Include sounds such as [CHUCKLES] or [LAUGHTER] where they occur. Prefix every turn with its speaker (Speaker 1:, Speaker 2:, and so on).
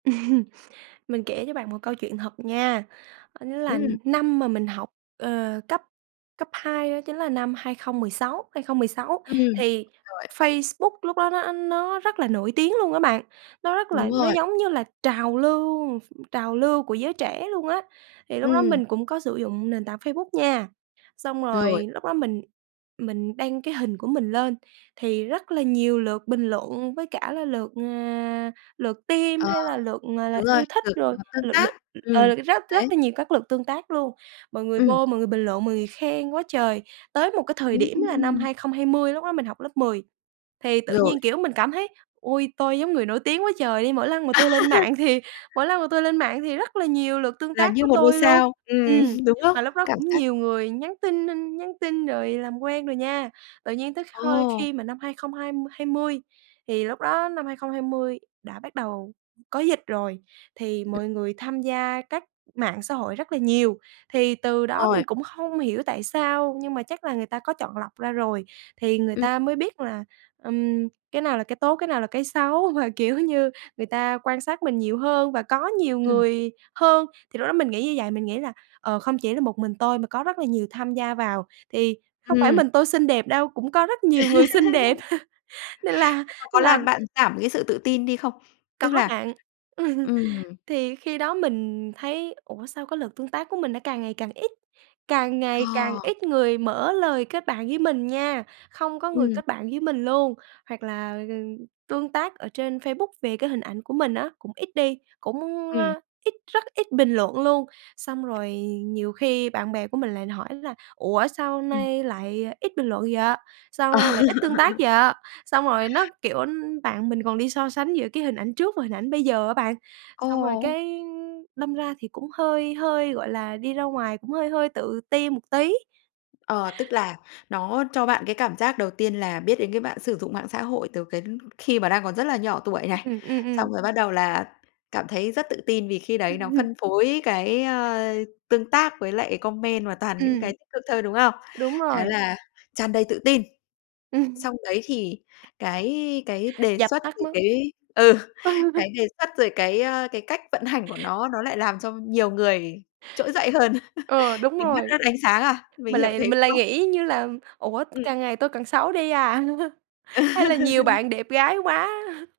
Speaker 1: [LAUGHS] Mình kể cho bạn một câu chuyện thật nha, đó chính là
Speaker 2: Ừm.
Speaker 1: năm mà mình học, ờ, cấp cấp 2 đó chính là năm 2016, 2016
Speaker 2: Ừm,
Speaker 1: thì
Speaker 2: rồi.
Speaker 1: Facebook lúc đó nó nó rất là nổi tiếng luôn á bạn. Nó rất
Speaker 2: Đúng
Speaker 1: là nó
Speaker 2: rồi.
Speaker 1: giống như là trào lưu ph trào lưu của giới trẻ luôn á thì lúc đó
Speaker 2: Ừm.
Speaker 1: mình cũng có sử dụng nền tảng Facebook nha. Xong
Speaker 2: Rồi.
Speaker 1: rồi lúc đó mình mình đăng cái hình của mình lên thì rất là nhiều lượt bình luận với cả là lượt, à, lượt tim
Speaker 2: Ờ,
Speaker 1: hay là lượt, à, là
Speaker 2: đúng rồi,
Speaker 1: yêu thích
Speaker 2: lượt,
Speaker 1: rồi,
Speaker 2: ờ, tương
Speaker 1: lượt
Speaker 2: tác.
Speaker 1: lượt,
Speaker 2: Ừm,
Speaker 1: ờ, rất rất
Speaker 2: đấy.
Speaker 1: là nhiều các lượt tương tác luôn. Mọi người
Speaker 2: Ừm.
Speaker 1: vô mọi người bình luận, mọi người khen quá trời. Tới một cái thời điểm là năm
Speaker 2: Ừm.
Speaker 1: 2020 lúc đó mình học lớp 10 thì tự
Speaker 2: Rồi.
Speaker 1: nhiên, kiểu, mình cảm thấy, ôi, tôi giống người nổi tiếng quá trời đi, mỗi lần mà tôi lên mạng thì
Speaker 2: [LAUGHS]
Speaker 1: mỗi lần mà tôi lên mạng thì rất là nhiều lượt tương
Speaker 2: Là
Speaker 1: tác
Speaker 2: như
Speaker 1: của
Speaker 2: 1 ngôi
Speaker 1: tôi luôn.
Speaker 2: sao, ừm,
Speaker 1: Ừm,
Speaker 2: đúng không?
Speaker 1: mà lúc đó
Speaker 2: Cảm
Speaker 1: cũng
Speaker 2: giác
Speaker 1: nhiều người nhắn tin nhắn tin rồi làm quen rồi nha. Tự nhiên tới hôi
Speaker 2: Ồ!
Speaker 1: khi mà năm hai không hai hai mươi thì lúc đó năm 2020 đã bắt đầu có dịch rồi, thì mọi người tham gia các mạng xã hội rất là nhiều. Thì từ đó
Speaker 2: Rồi.
Speaker 1: mình cũng không hiểu tại sao nhưng mà chắc là người ta có chọn lọc ra rồi, thì người
Speaker 2: Ừm.
Speaker 1: ta mới biết là, ừm, cái nào là cái tốt, cái nào là cái xấu. Mà, kiểu như, người ta quan sát mình nhiều hơn và có nhiều
Speaker 2: Ừm.
Speaker 1: người hơn. Thì lúc đó mình nghĩ như vậy, mình nghĩ là, ờ, không chỉ là một mình tôi mà có rất là nhiều tham gia vào thì không phải
Speaker 2: Ừm.
Speaker 1: mình tôi xinh đẹp đâu, cũng có rất nhiều người xinh đẹp. Nên là
Speaker 2: [LAUGHS] Có
Speaker 1: là
Speaker 2: làm bạn giảm cái sự tự tin đi không? Tức
Speaker 1: Có
Speaker 2: là
Speaker 1: bạn. [LAUGHS]
Speaker 2: ừm.
Speaker 1: Thì khi đó mình thấy, ủa, sao có lượt tương tác của mình nó càng ngày càng ít, càng ngày càng
Speaker 2: Ờ!
Speaker 1: ít người mở lời kết bạn với mình nha, không có người
Speaker 2: Ừm.
Speaker 1: kết bạn với mình luôn, hoặc là tương tác ở trên Facebook về cái hình ảnh của mình á, cũng ít đi, cũng,
Speaker 2: Ừm.
Speaker 1: ơ, ít rất ít bình luận luôn. Xong rồi nhiều khi bạn bè của mình lại hỏi là "Ủa, sao
Speaker 2: Ừm.
Speaker 1: nay lại ít bình luận vậy, sao nay lại ít tương tác
Speaker 2: [LAUGHS]
Speaker 1: vậy?" Xong rồi nó, kiểu bạn mình còn đi so sánh giữa cái hình ảnh trước và hình ảnh bây giờ á bạn, xong rồi
Speaker 2: Ồ!
Speaker 1: cái đâm ra thì cũng hơi hơi, gọi là, đi ra ngoài cũng hơi hơi tự ti một tí.
Speaker 2: Ờ, tức là nó cho bạn cái cảm giác đầu tiên là biết đến cái mạng sử dụng mạng xã hội từ cái khi mà đang còn rất là nhỏ tuổi
Speaker 1: Ừm,
Speaker 2: này.
Speaker 1: ừm, ừm.
Speaker 2: Xong rồi bắt đầu là cảm thấy rất tự tin vì khi đấy nó
Speaker 1: Ừm!
Speaker 2: phân phối cái, ờ, tương tác với lại comment và toàn những
Speaker 1: Ừm.
Speaker 2: cái tích cực thôi, đúng không?
Speaker 1: Đúng
Speaker 2: Thế
Speaker 1: rồi.
Speaker 2: là tràn đầy tự tin.
Speaker 1: Ừm.
Speaker 2: Xong đấy thì cái cái đề
Speaker 1: Dập
Speaker 2: xuất
Speaker 1: tắt
Speaker 2: thì
Speaker 1: mất.
Speaker 2: cái ừ,
Speaker 1: [LAUGHS]
Speaker 2: cái đề xuất rồi cái, ờ, cái cách vận hành của
Speaker 1: [CHUCKLES]
Speaker 2: nó, nó lại làm cho nhiều người trỗi dậy hơn,
Speaker 1: Ờ,
Speaker 2: [LAUGHS]
Speaker 1: đúng
Speaker 2: mình mất
Speaker 1: rồi.
Speaker 2: hết ánh sáng à, mình
Speaker 1: Mình
Speaker 2: hiểu
Speaker 1: lại
Speaker 2: thế,
Speaker 1: mình
Speaker 2: đúng
Speaker 1: lại
Speaker 2: không?
Speaker 1: nghĩ như là "Ủa,
Speaker 2: Ừm.
Speaker 1: càng ngày tôi càng xấu đi à, [LAUGHS] hay là nhiều
Speaker 2: [LAUGHS]
Speaker 1: bạn đẹp gái quá?" [LAUGHS]